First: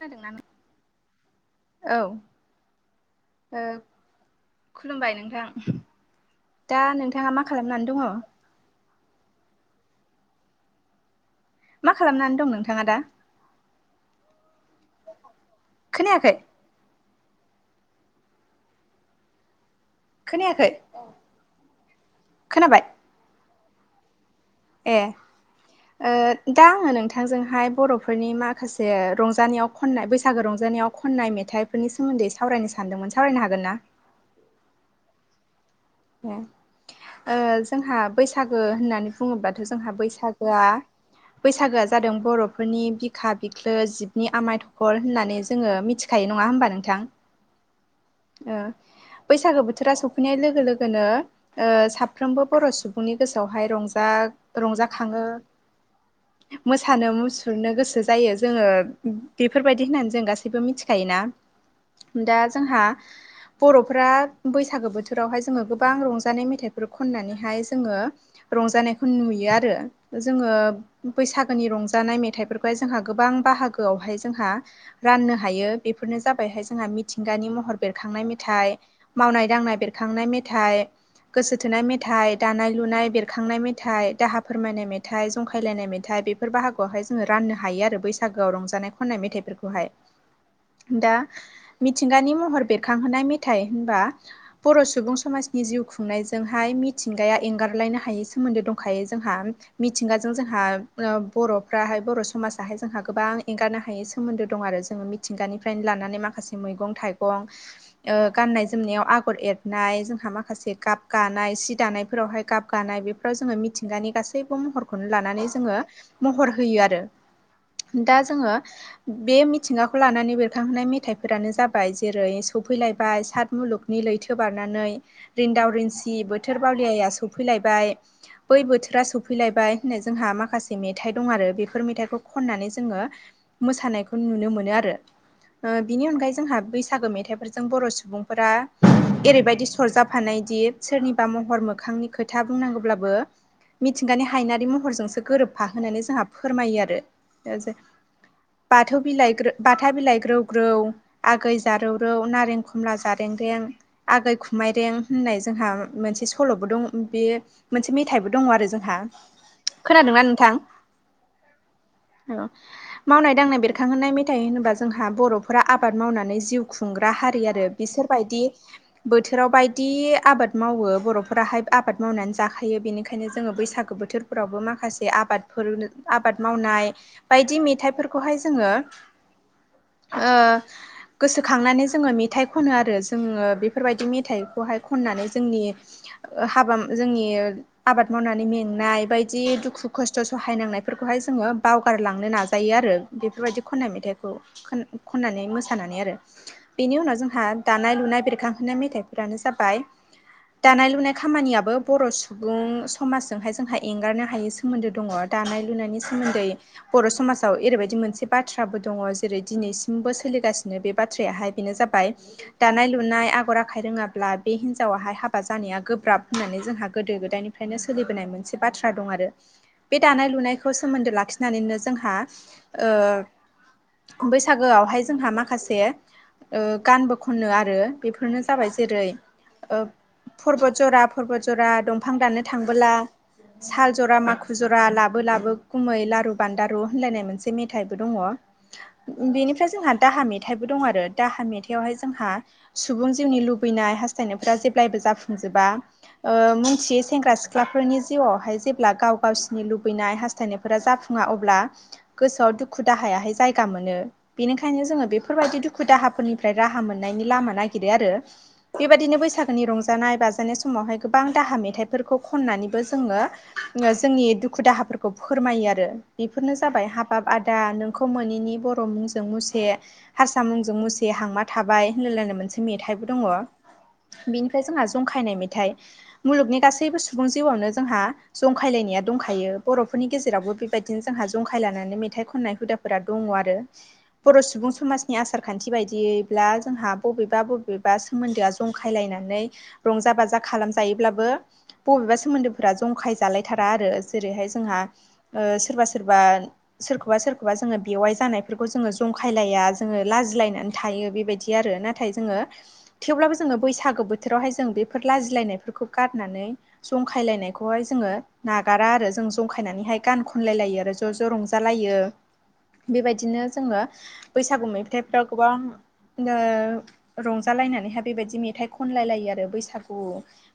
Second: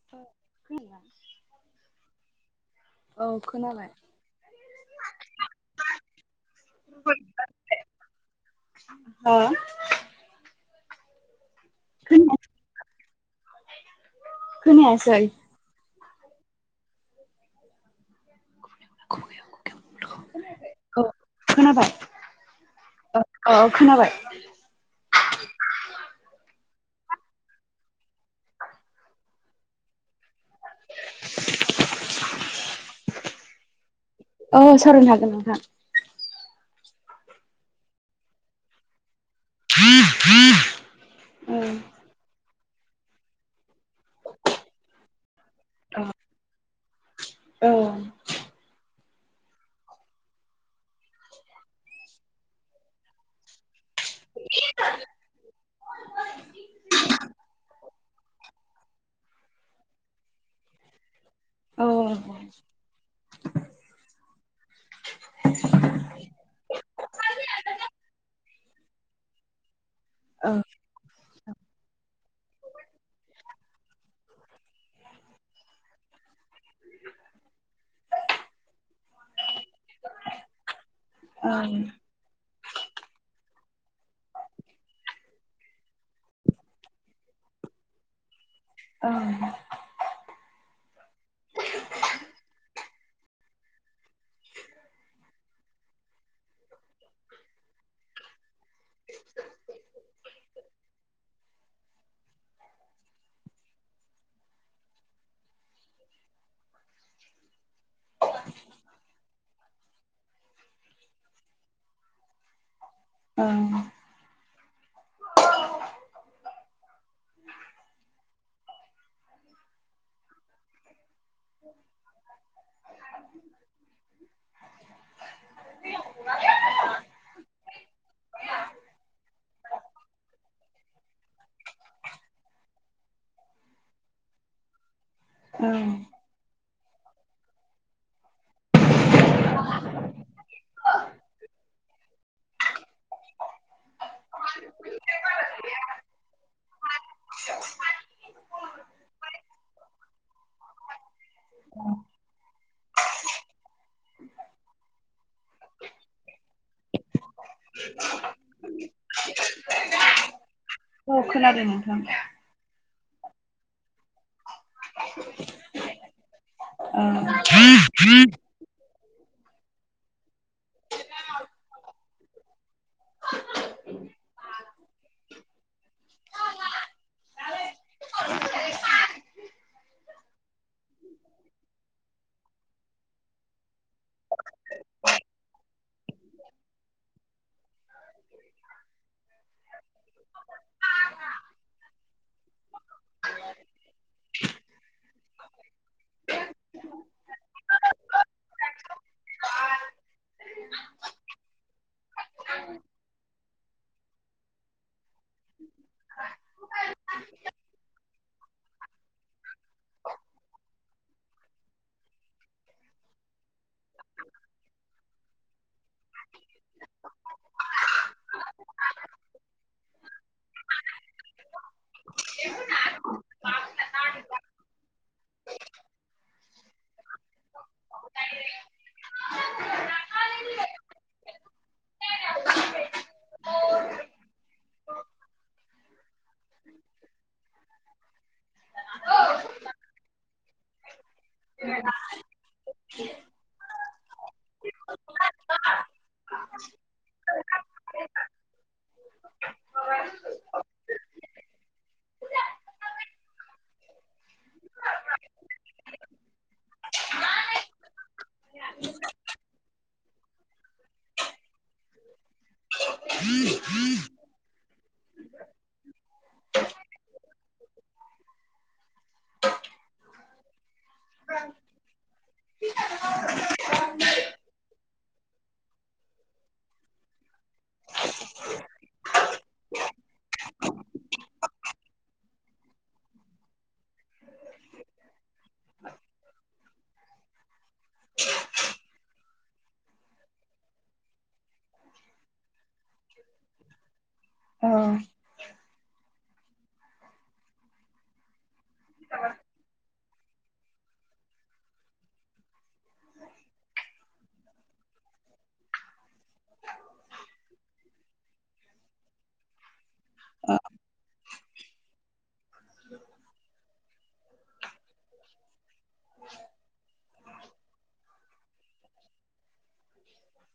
खोनादोंना औ औ ओ खोनाबाय खुलुमबाय नोंथां दा नोंथाङा मा खालामनानै दङ'? हो मा खालामनानै दं नोंथाङा दा? खोनायासै खोनायाखै [unintelligible] खोनायाखै औ खोनाबाय खोनाबाय औ औ खोनाबाय ए ओ दा आङो नोंथांजोंहाय बर'फोरनि माखासे रंजानायाव खननाय बैसाग गो रंजानायाव खननाय मेथाइफोरनि सोमोन्दै सावरायनो सानदोंमोन सावरायनो हागोन ना? औ सावरायनो हागोन नोंथां ए ओ जोंहा बैसागो होननानै बुङोब्लाथ' जोंहा बैसागोआ औ बैसागोआ जादों बर'फोरनि बिखा बि ख्लो जिबनि आमाय थखल होननानै जोङो मिथिखायो नङा होमबा नोंथां औ ओ बैसागो बोथोरा सफैनाय लोगो लोगोनो ओ साफ्रोमबो बर' सुबुंनि गोसोआवहाय रंजा जा रंजाखाङो मोसानो मुसुरनो गोसो जायो जोङो बेफोरबायदि होननानै जों गासैबो मिथिखायोना औ दा जोंहा बर'फ्रा बैसागो बोथोर रावहाय जोङो गोबां रंजानाय मेथाइफोर खननानैहाय जोङो रंजानायखौ नुयो आरो जोङो औ बैसागोनि रंजानाय मे थाइफोरखौहाय जोंहा गोबां बाहागोआवहाय जोंहा राननो हायो बेफोरनो जाबायहाय जोंहा मिथिंगानि महर बेरखांनाय मेथाइ मावनाय दांनाय बेरखांनाय मेथाइ औ गोसो थोनाय मेथाइ दानाय लुनाय बेरखांनाय मेथाइ मेथाइ दाहा फोरमायनाय मेथाइ जंखायलायनाय मेथाइ बेफोर बाहागोआवहाय जोङो राननो हायो आरो बैसागु आव रंजानाय खननाय मेथाइफोरखौहाय। दा मिथिंगानि महर बेरखांहोनाय मेथाइ होनबा बर' सुबुं समाजनि जिउ खुंनायजोंहाय मिथिंगाया एंगार लायनो हायै सोमोन्दो दंखायो जोंहा मिथिंगाजों जोंहा बर'फ्राहाय बर' समाजाहाय जोंहा गोबां एंगारनो हायै सोमोन्दो दं आरो जोङो मिथिंगानिफ्रायनो लानानै माखासे माखासे मैगं थाइगं ओ गाननाय जोमनायाव आगर एरनाय जोंहा माखासे गाब गानाय सि दानायफोरावहाय गाब गानाय बेफोराव औ जोङो मिथिंगानि गासैबो महरखौनो लानानै जोङो महर होयो आरो दा जोङो बे मिथिंगाखौ लानानै बेरखांहोनाय मेथाइफोरानो जाबाय जेरै सफैलायबाय सात मुलुगनि लैथो बारनानै रिन्दाव रिनसि बोथोर बावलिया स- सौफैलायबाय बै बोथोरा सौफैलायबाय होननाय जोंहा माखासे मेथाइ दं आरो बेफोर मेथाइखौ खननानै जोङो मोसानायखौ नुनो मोनो आरो ओ बिनि अनगायै जों बै- सागो मेथाइफोरजों बर' सुबुंफोरा ओरैबायदि सरजाफानाय दि सोरनिबा महर मोखां नि खोथा बुंनांगौब्लाबो मिथिंगानि हायनारि महरजोंसो गोरोबफा होनानै जोंहा फोरमायो आरो जे बाथौ बिलाइ बाथा बिलाइग्रौग्रौ आगै जारौ रौ नारेंख खमला जारें रें आगै खुमाय रें होननाय जोंहा मोनसे सल'बो दं बे मोनसे मेथाइबो दङ आरो जोंहा खोनादोंना नोंथां? औ खोनादों नोंथां। औ मावनाय दांनाय बेरखांहोनाय मेथाइ होनोबा जोंहा बर'फोरा आबाद मावनानै जा जिउ औ खुंग्रा हारि आरो बिसोर बायदि बोथोराव बायदि आबाद मावो बर'फोराहाय आबाद मावनानै जाखायो बिनिखायनो जोङो बैसागो बोथोरफोरावबो माखासे आबादफोर आबाद मावनाय बायदि मेथाइफोरखौहाय जोङो ओ गोसोखांनानै जोङो मेथाइ खनो आरो जोङो बेफोर बायदि थाइखौहाय खननानै जोंनि ओ हाबा जोंनि ओ आबाद मावनानै मेंनाय बायदि दुखु खस्थ' सहायनांनायफोरखौहाय जोङो बावगारलांनो नाजायो आरो आरो बेफोरबायदि खननाय मेथाइखौ खननानै मोसानानै आरो बेनि उनाव जोंहा दानाय लुनाय बेरखांहोनाय मेथाइफोरानो जाबाय दानाय लुनाय खामानियाबो बर' सुबुं समाजजोंहाय जोंहा एंगारनो हायै सोमोन्दो दङ' दानाय लुनायनि सोमोन्दै बर' समाजाव एरैबायदि मोनसे बाथ्राबो दङ' जेरै दिनैसिमबो सोलि सोलिगासिनो बे बाथ्रायाहाय बेनो जाबाय दानाय लुनाय आगर आखाइ रोङाब्ला बे हिनजावाहाय हाबा जानाया गोब्राब होननानै जोंहा गोदो गोदायनिफ्रायनो सोलिबोनाय मोनसे बाथ्रा दं आरो। बे दानाय लुनायखौ सोमोन्दो लाखिनानैनो जोंहा ओ बैसागोआवहाय जोंहा माखासे ओ गानबो खनो आरो बेफोरनो जाबाय जेरै ओ परबत जरा परबत जरा दंफां दाननो थांबोला साल जरा माखु जरा लाबो लाबो खुमै लारु बान्दारु होनलायनाय मोनसे मेथाइबो दङ'। बेनिफ्राय जोंहा दाहा मेथाइ बो दं आरो। दाहा मेथाइयाव हाय जोंहा सुबुं जिउनि लुबैनाय हास्थनायफ्रा जेब्लायबो जाफुंजोबा बा ओ मुंथियै सेंग्रा सिख्लाफोरनि जिउआवहाय जेब्ला गाव गावसिनि लुबैनाय हास्थनाय फोरा जाफुङा अब्ला गोसोआव दुखु दाहायाहाय जायगा मोनो बिनिखायनो जोङो बिफोर बायदि दुखु दाहाफोरनिफ्राय राहा मोननायनि लामा नायगिरो आरो। बेबादिनो बैसागोनि रंजानाय बाजा नाय समावहाय गोबां दाहा मेथाइफोरखौ खननानैबो जोङो जोंनि दुुखु-दाहाफोरखौ फोरमायो आरो। बेफोरनो जाबाय हाबाब आदा नोंखौ मोनैनि बर' मुंजों मुसे हारसा मुंजों मुसे हांमा थाबाय होनलायलायनाय मोनसे मेथाइबो दङ'। बिनिफ्राय जोंहा जंखायनाय मेथाइ मुलुगनि गासैबो सुबुं जिउआवनो जोंहा जंखायलाय नाया दंखायो बर'फोरनि गेजेरावबो बेबायदिनो जोंहा जंखाय लानानै मेथाइ खननाय हुदाफोरा दङ' आरो। बर' सुबुं समाज नि आसार खान्थि बायदियैब्ला जोंहा बबेबा बबेबा सोमोन्दोआ जंखायलायनानै रंजा बाजा खालामजायोब्लाबो बबेबा सोमोन्दोफोरा जंखाय जालायथारा आरो जेरैहाय औ जोंहा ओ सोरबा सोरबा सोरखौबा सोरखौबा जोङो बेवाइ जानायफोरखौ जोङो जंखायलाया जोङो लाजिलायनानै थायो बेबायदि आरो नाथाय जोङो थेवब्लाबो जोङो बैसागो बोथोरावहाय जों बे फोर लाजिलायनायफोरखौ गारनानै जंखायलायनायखौहाय जोङो नागारा आरो जों जंखायनानै गान खनलायलायो आरो ज'ज' रंजालायो बेबायदिनो जोङो बैसा गु मेथाइफ्राव गोबां ओ रंजालायनानैहाय बेबायदि मेथाइ खनलाय लायो आरो बैसागु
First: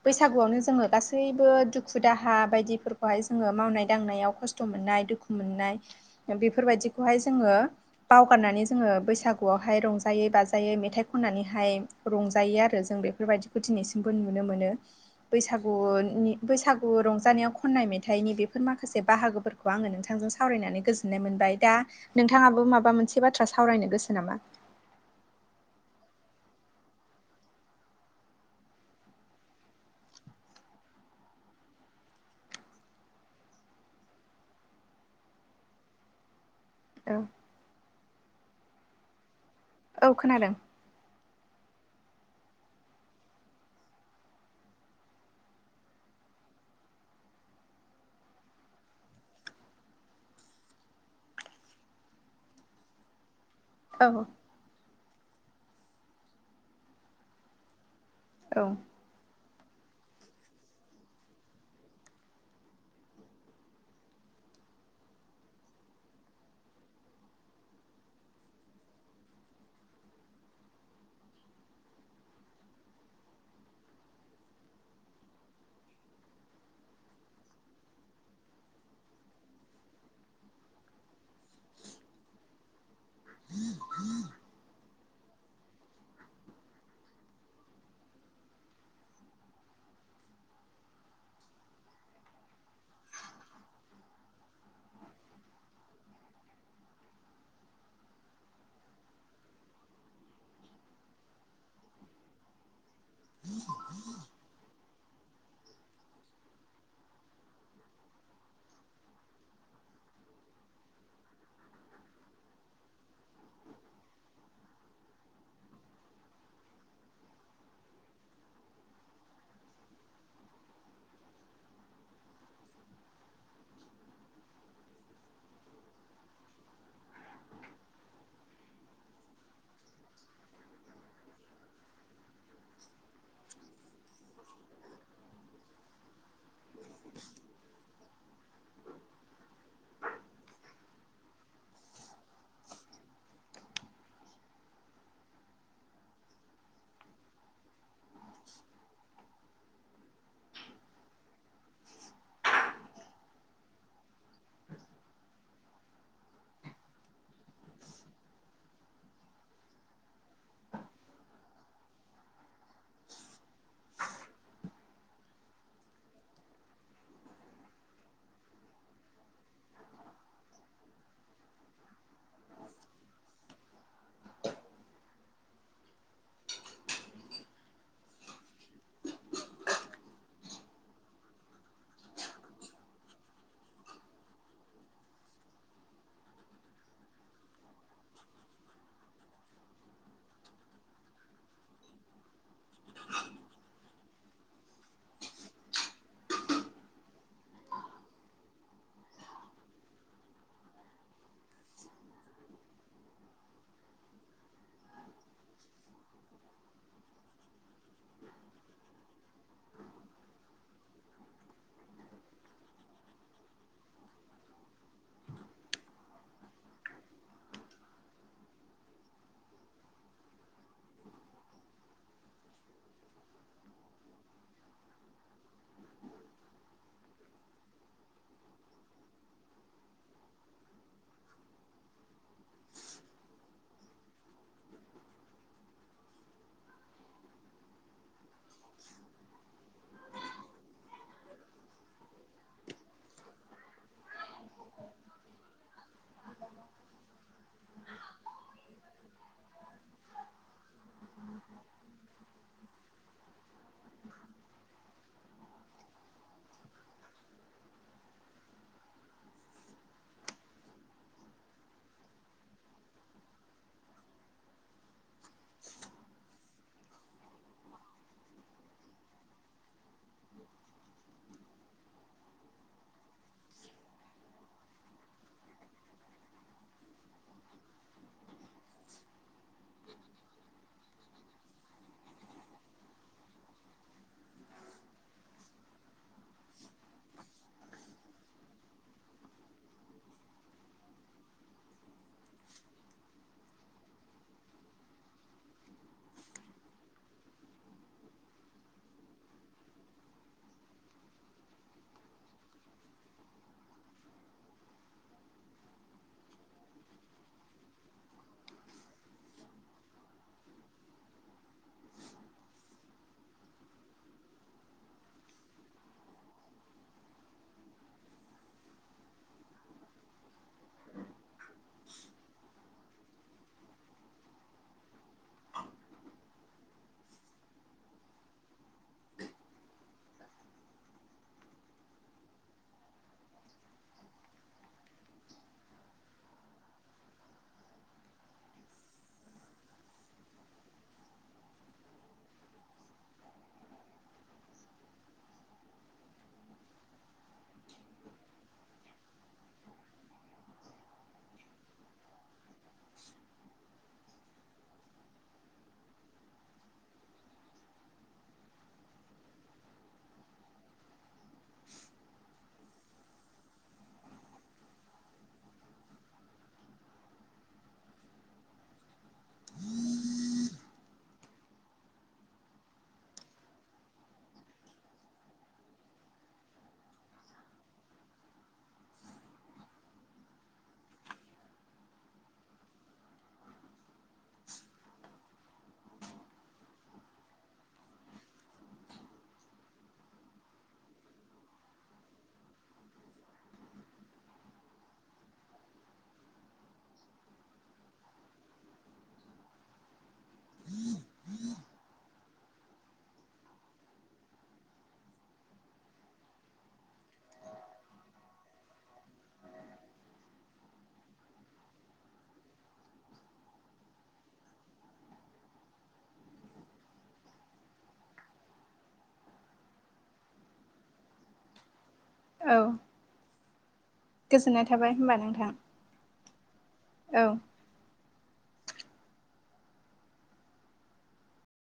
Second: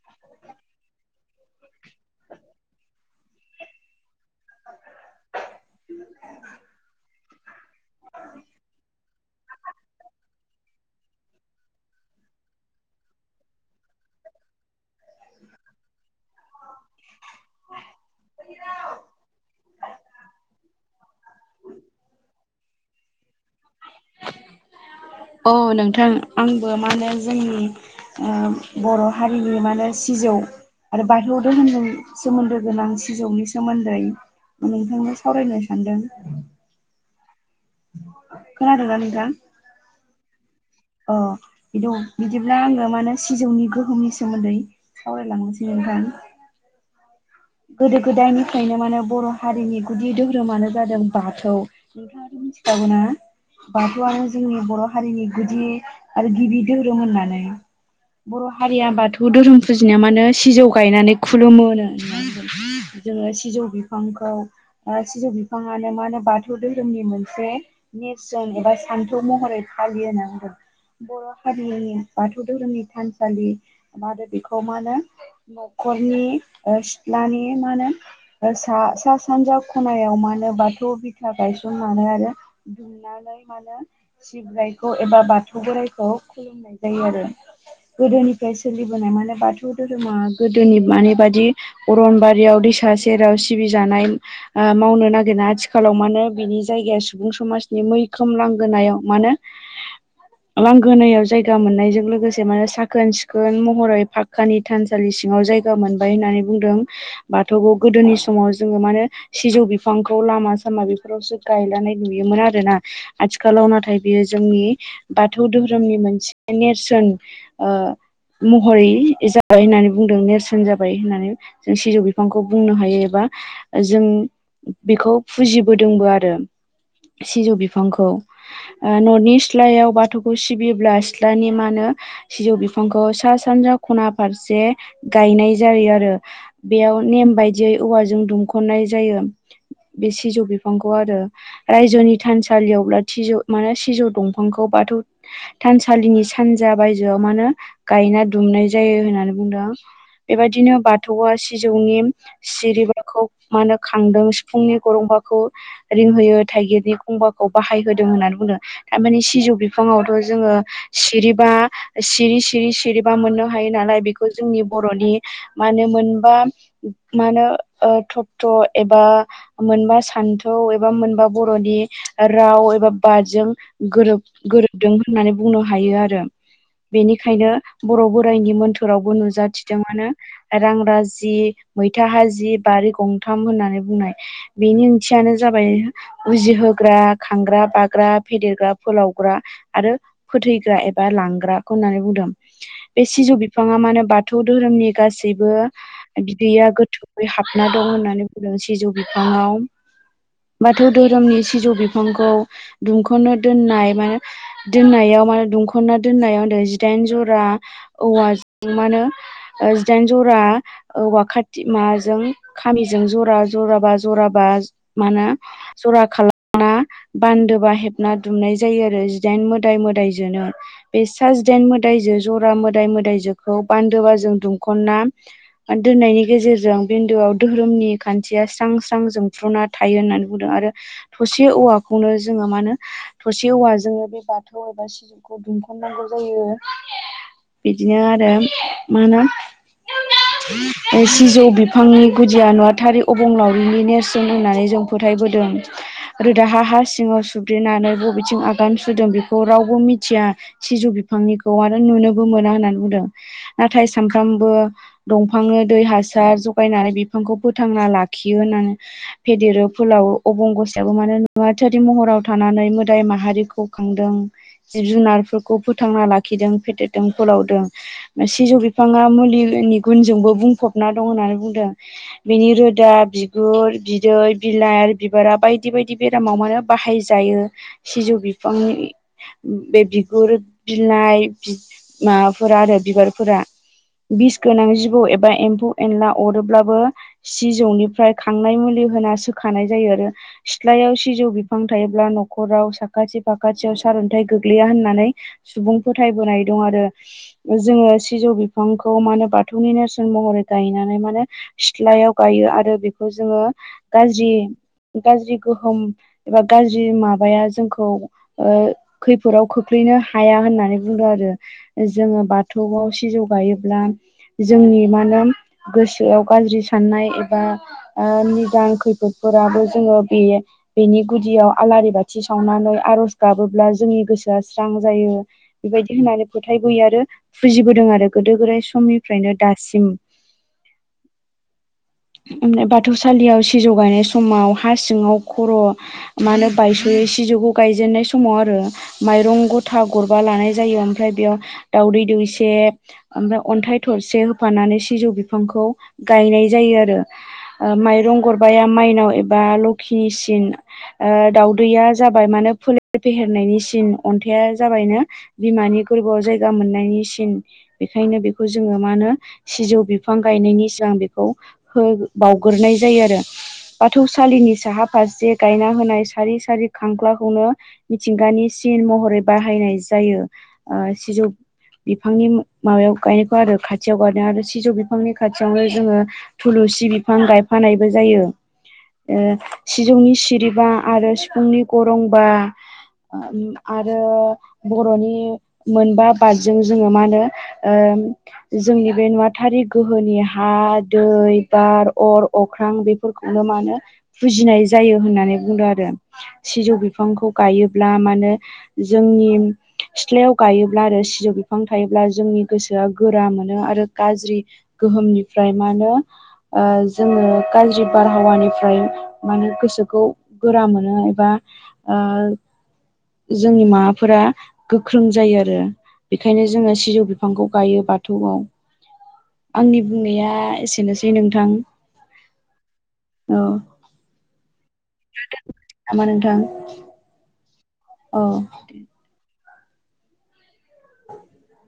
बैसागुआव नो जोङो गासैबो दुखु दाहा बायदिफोरखौहाय जोङो मावनाय दांनायाव खस्थ' मोननाय दुखु मोननाय नाय ओ बेफोर बायदिखौहाय जोङो बावगारनानै जोङो बैसागुआवहाय रंजायै बाजायै मेथाइ खननानैहाय रंजायो आरो जों बेफोर बायदिखौ दिनैसिमबो नुनो मोनो। बैसागुनि बैसागु रंजानायाव खननाय मेथाइनि बेफोर माखासे बाहागोफोरखौ आङो नोंथां जों सावरायनानै गोजोननाय मोनबाय दा नोंथाङाबो माबा मोनसे बाथ्रा बाथ्रा सावरायनो गोसो नामा? औ नोंथां आंबो मा होने जोंनि ओ बर' हारिनि मा होनो सिजौ आरो बाथौआव दोहोनजों सोमोन्दो गोनां सिजौनि सोमोन्दै नोंथांनो सावरायनो सानदों। औ खोनादोंना नोंथां औ खोनादों अ बि बिदिब्ला आङो माने सिजौनि गोहोमनि सोमोन्दै सावरायलांनोसै नोंथां [inaudible] गोदो गोदायनिफ्रायनो माने बर' हारिनि गुदि धोरोमानो जादों बाथौ मिथिखागौना औ बाथौआनो जोंनि बर' हारिनि गुदि आरो गिबि दोहोरोम होननानै बर' औ हारिया बाथौ धोरोम फुजिनाय मानो सिजौ गायनानै खुलुमो जोङो सिजौ बिफांखौ सिजौ बिफाङानो मा होनो बाथौ धोरोमनि मोनसे नेरसोन एबा सान्थौ महरै फालियो होनना बुंदों बर' हारिनि बाथौ धोरोमनि थानसालि मानो बेखौ मा होनो नख'रनि लानि मा होनो सा सानजा खनायाव मा होनो बाथौ बिथा गायसननानै आरो दुमनानै मानो सिब्रायखौ एबा बाथौ बोराइखौ खुलुमनाय जायो आरो गोदोनिफ्राय सोलिबोनाय माने बाथौ धोरोमा गोदोनि मानि बादि अरनबारियाव दैसा सेराव सिबि जानाय मावनो नागिरा आथिखालाव मानो बेनि जाय सुबुं समाजनि मैखोम लांगोनायाव मानो लांगोनायाव जायगा मोननायजों लोगोसे माने साख खोन सिखोन महरै फाक्कानि थानसालि सिङाव जायगा मोनबाय होननानै बुंदों बाथौखौ गोदोनि समाव जोङो माने सिजौ बिफांखौ लामा सामा बेफोरावसो गायजानाय नुयोमोन आरोना आथिखालाव नाथाय बियो जोंनि बाथौ दोहोरोमनि मोनसे नेरसोन महरै जाबाय होननानै बुंदों नेरसोन जाबाय होननानै जों सिजौ बिफांखौ बुंनो हायो एबा जों बेखौ फुजिबोदोंबो आरो सिजौ बिफांखौ ननि सिथ्लायाव बाथौखौ सिबियोब्ला सिथ्लानि मा होनो सिजौ बिफांखौ सा सानजा खना फारसे गायनाय जायो आरो बेयाव नेम बायदियै औवाजों दुमख'नाय जायो बे सिजौ बिफांखौ आरो रायजोनि थानसालियावब्ला सिजौ माने सिजौ दंफांखौ बाथौ थानसालिनि सानजा बायजोआव मा होनो गायना दुमनाय जायो होननानै बुंदों बेबायदिनो बा बाथौआ सिजौनि सिरिबाखौ मा होनो खांदों सिफुंनि गरंबाखौ थाइगिरनि खंबाखौ बाहाय होदों होननानै बुंदों थारमाने सिजौ बिफाङावथ' जोङो सिरिबा सिरि सिरि सिरिबा मोननो हायो नालाय बेखौ जोंनि बर'नि मा होनो मोनबा मा होनो थत एबा मोनबा सान्थौ एबा मोनबा बर'नि राव एबा बादजों गोरोब गोरोबदों होननानै बुं हायो आरो बेनिखायनो बर' बोराइनि मोन्थोरावबो नुजाथिदोंमोननो रां राजि मैथा हाजि बारि गंथाम होननानै बुंनाय बेनि ओंथियानो जाब उजिहोग्रा खांग्रा बाग्रा फेदेरग्रा फोलावग्रा आरो फोथ एबा लांग्रा होननानै बुंदों बे सिजौ बिफाङा मानो बाथौ धोरोमनि गासै गासैबो बिदैया गोथौयै हाबना दं होननानै बुंदों सिजौ बिफाङाव बाथौ धोरोमनि सिजौ बिफांखौ दुंख'नो दोननाय माने दोननायाव दुंखनना दोननाय जिदाइन जरा औवाजों मानो जिदाइ जरा औवा खाथि माजों खामिजों जरा जराबा जराबा मा होनो जरा खालामना बान्दोबा हेबना दुमनाय जायो आरो जिदाइन मोदाय मोदायजोनो बे साजिदाइन मोदायजो जरा मोदाय मोदायजोखौ बान्दोबा जों दुम खना दोननायनि गेजेरजों बिन्दुआव धोरोमनि खान्थिया स्रां स्रां जोंफ्रुना थायो होननानै बुंदों आरो थसे औवाखौनो जोङो मा होनो थसे औवाजोंनो जोङो बे बाथौ बबेबा सिजौखौ दुंखननांगौ जायो बिदिनो आरो मा होनो [inaudible] सिजौ बिफांनि गुदिया नुवाथारि अबंलावरिनि नेरसोन होननानै जों फोथायबोदों दों रोदाहा हा सिङाव सुद्रिनानै बबेथिं आगान सुरदों बेखौ रावबो मिथिया सिजौ बिफांनिखौ आरो नुनोबो मोना होननानै बुंदों नाथाय सानखां बो दै हासार जगायनानै बिफांखौ फोथांना लाखियो होननानै देरो फोलाव अबंगसायाबो माने नुवाथारि महराव थानानै मोदाय माहारिखौ खांदों जिब जुनारफोरखौ फोथांना लाखिदों फेदेरदों फोलावदों सिजौ बिफाङा मुलि नि गुनजोंबो बुंफबना दं होननानै बुंदों बेनि रोदा बिगुर बिदै बिलाइ बिबारा बायदि बायदि बेरामाव मानो बाहाय जायो सिजौ बिफांनि बे बिगुर बिलाइ माबाफोरा आरो बिबारफोरा [inaudible] बिस गोनां जिबौ एबा एम्फौ एनला अरोब्लाबो सि जौनिफ्राय खांनाय मुलि होनानै सोखानाय जायो आरो सिथ्लायाव सिजौ बिफां थायोब्ला न'खराव साखाथि फाखाथियाव सार अन्थाइ गोग्लैया होननानै सुबुं फोथायबोनाय दं आरो जों सिजौ बिफां खौ माने बाथौनि नेरसोन महरै गायनानै माने सिथ्लायाव गायो आरो बेखौ जोङो गाज्रि गाज्रि गोहोम एबा गाज्रि माबाया जोंखौ खैफोदाव खोख्लैया नों हाया होननानै बुंदों आरो जोङो बाथौआव सिजौ गायोब्ला जोंनि मा होनो गोसोआव गाज्रि साननाय एबा निदां खैफोद फोराबो जोङो बे बेनि गुदियाव आलारि बाथि सावनानै आर'ज गाबोब्ला जोंनि गोसोआ स्रां जायो बेबायदि होननानै फोथायबोयो आरो फुजिबोदों आरो गोदो गोदाय समनिफ्रायनो दासिम [inaudible] ओमफ्राय बाथौसालियाव सिजौ गायनाय समाव हा सिङाव खर' मा होनो बायस'यो सिजौखौ गायनाय समाव आरो माइरं गथा गरबा लानाय जायो ओमफ्राय बेयाव दावदै दैसे ओमफ्राय अन्थाइ थरसे होफानानै सिजौ बिफांखौ गायनाय जायो आरो ओ माइरं गरबा या माइनाव एबा लखिनिसिन ओ दावदैया जाबाय मानो फोलेर फेहेरनाय नि अन्थाया जाबायनो बिमानि गोरबोआव जायगा मोननायनि सिन बेखायनो बे बेखौ जोङो मा होनो सिजौ बिफां गायनायनि सिगां बेखौ बावउगोरनायजायो आरो। बाथौसालिनि साहा फारसे गायना होनाय सारि सारि खांख्लाखौनो मिथिंगानि महरै बाहायनाय जायो ओ सिजौ बिफांनि माबायाव गाय खाथियाव आरो खाथियाव गायो आरो सिजौ बिफांनि खाथियावनो जोङो थुलुसि बिफां गायफानायबो जायो। ओ सिजौनि सिरिबा आरो सिफुंनि गरंबा [unintelligible] आरो बर'नि मोनबा बादजों जोङो मा होनो ओ जोंनि बे नुवाथारि गोहोनि हा दै बार अर अख्रां बेफोरखौ नो मानो फुजिनाय जायो होननानै बुंदों आरो सिजौ बिफांखौ गायोब्ला माने जोंनि सिथ्लायाव गायोब्ला आरो सिजौ बिफां थायोब्ला जोंनि गोसोआ गोरा मोनो आरो गाज्रि गोहोमनिफ्राय मा होनो जोङो गाज्रि बारहावानिफ्राय माने गोसोखौ गोरा मोनो एबा ओ जोंनि माबाफोरा गोख्रों जायो आरो बेखायनो जोङो सिजौ बिफांखौ गायो बाथौआव आंनि बुंनाया एसेनोसै नोंथां। औ औ गोजोननाय थाबाय होनबा नोंथां। नामा नोंथां औ औ [inaudible]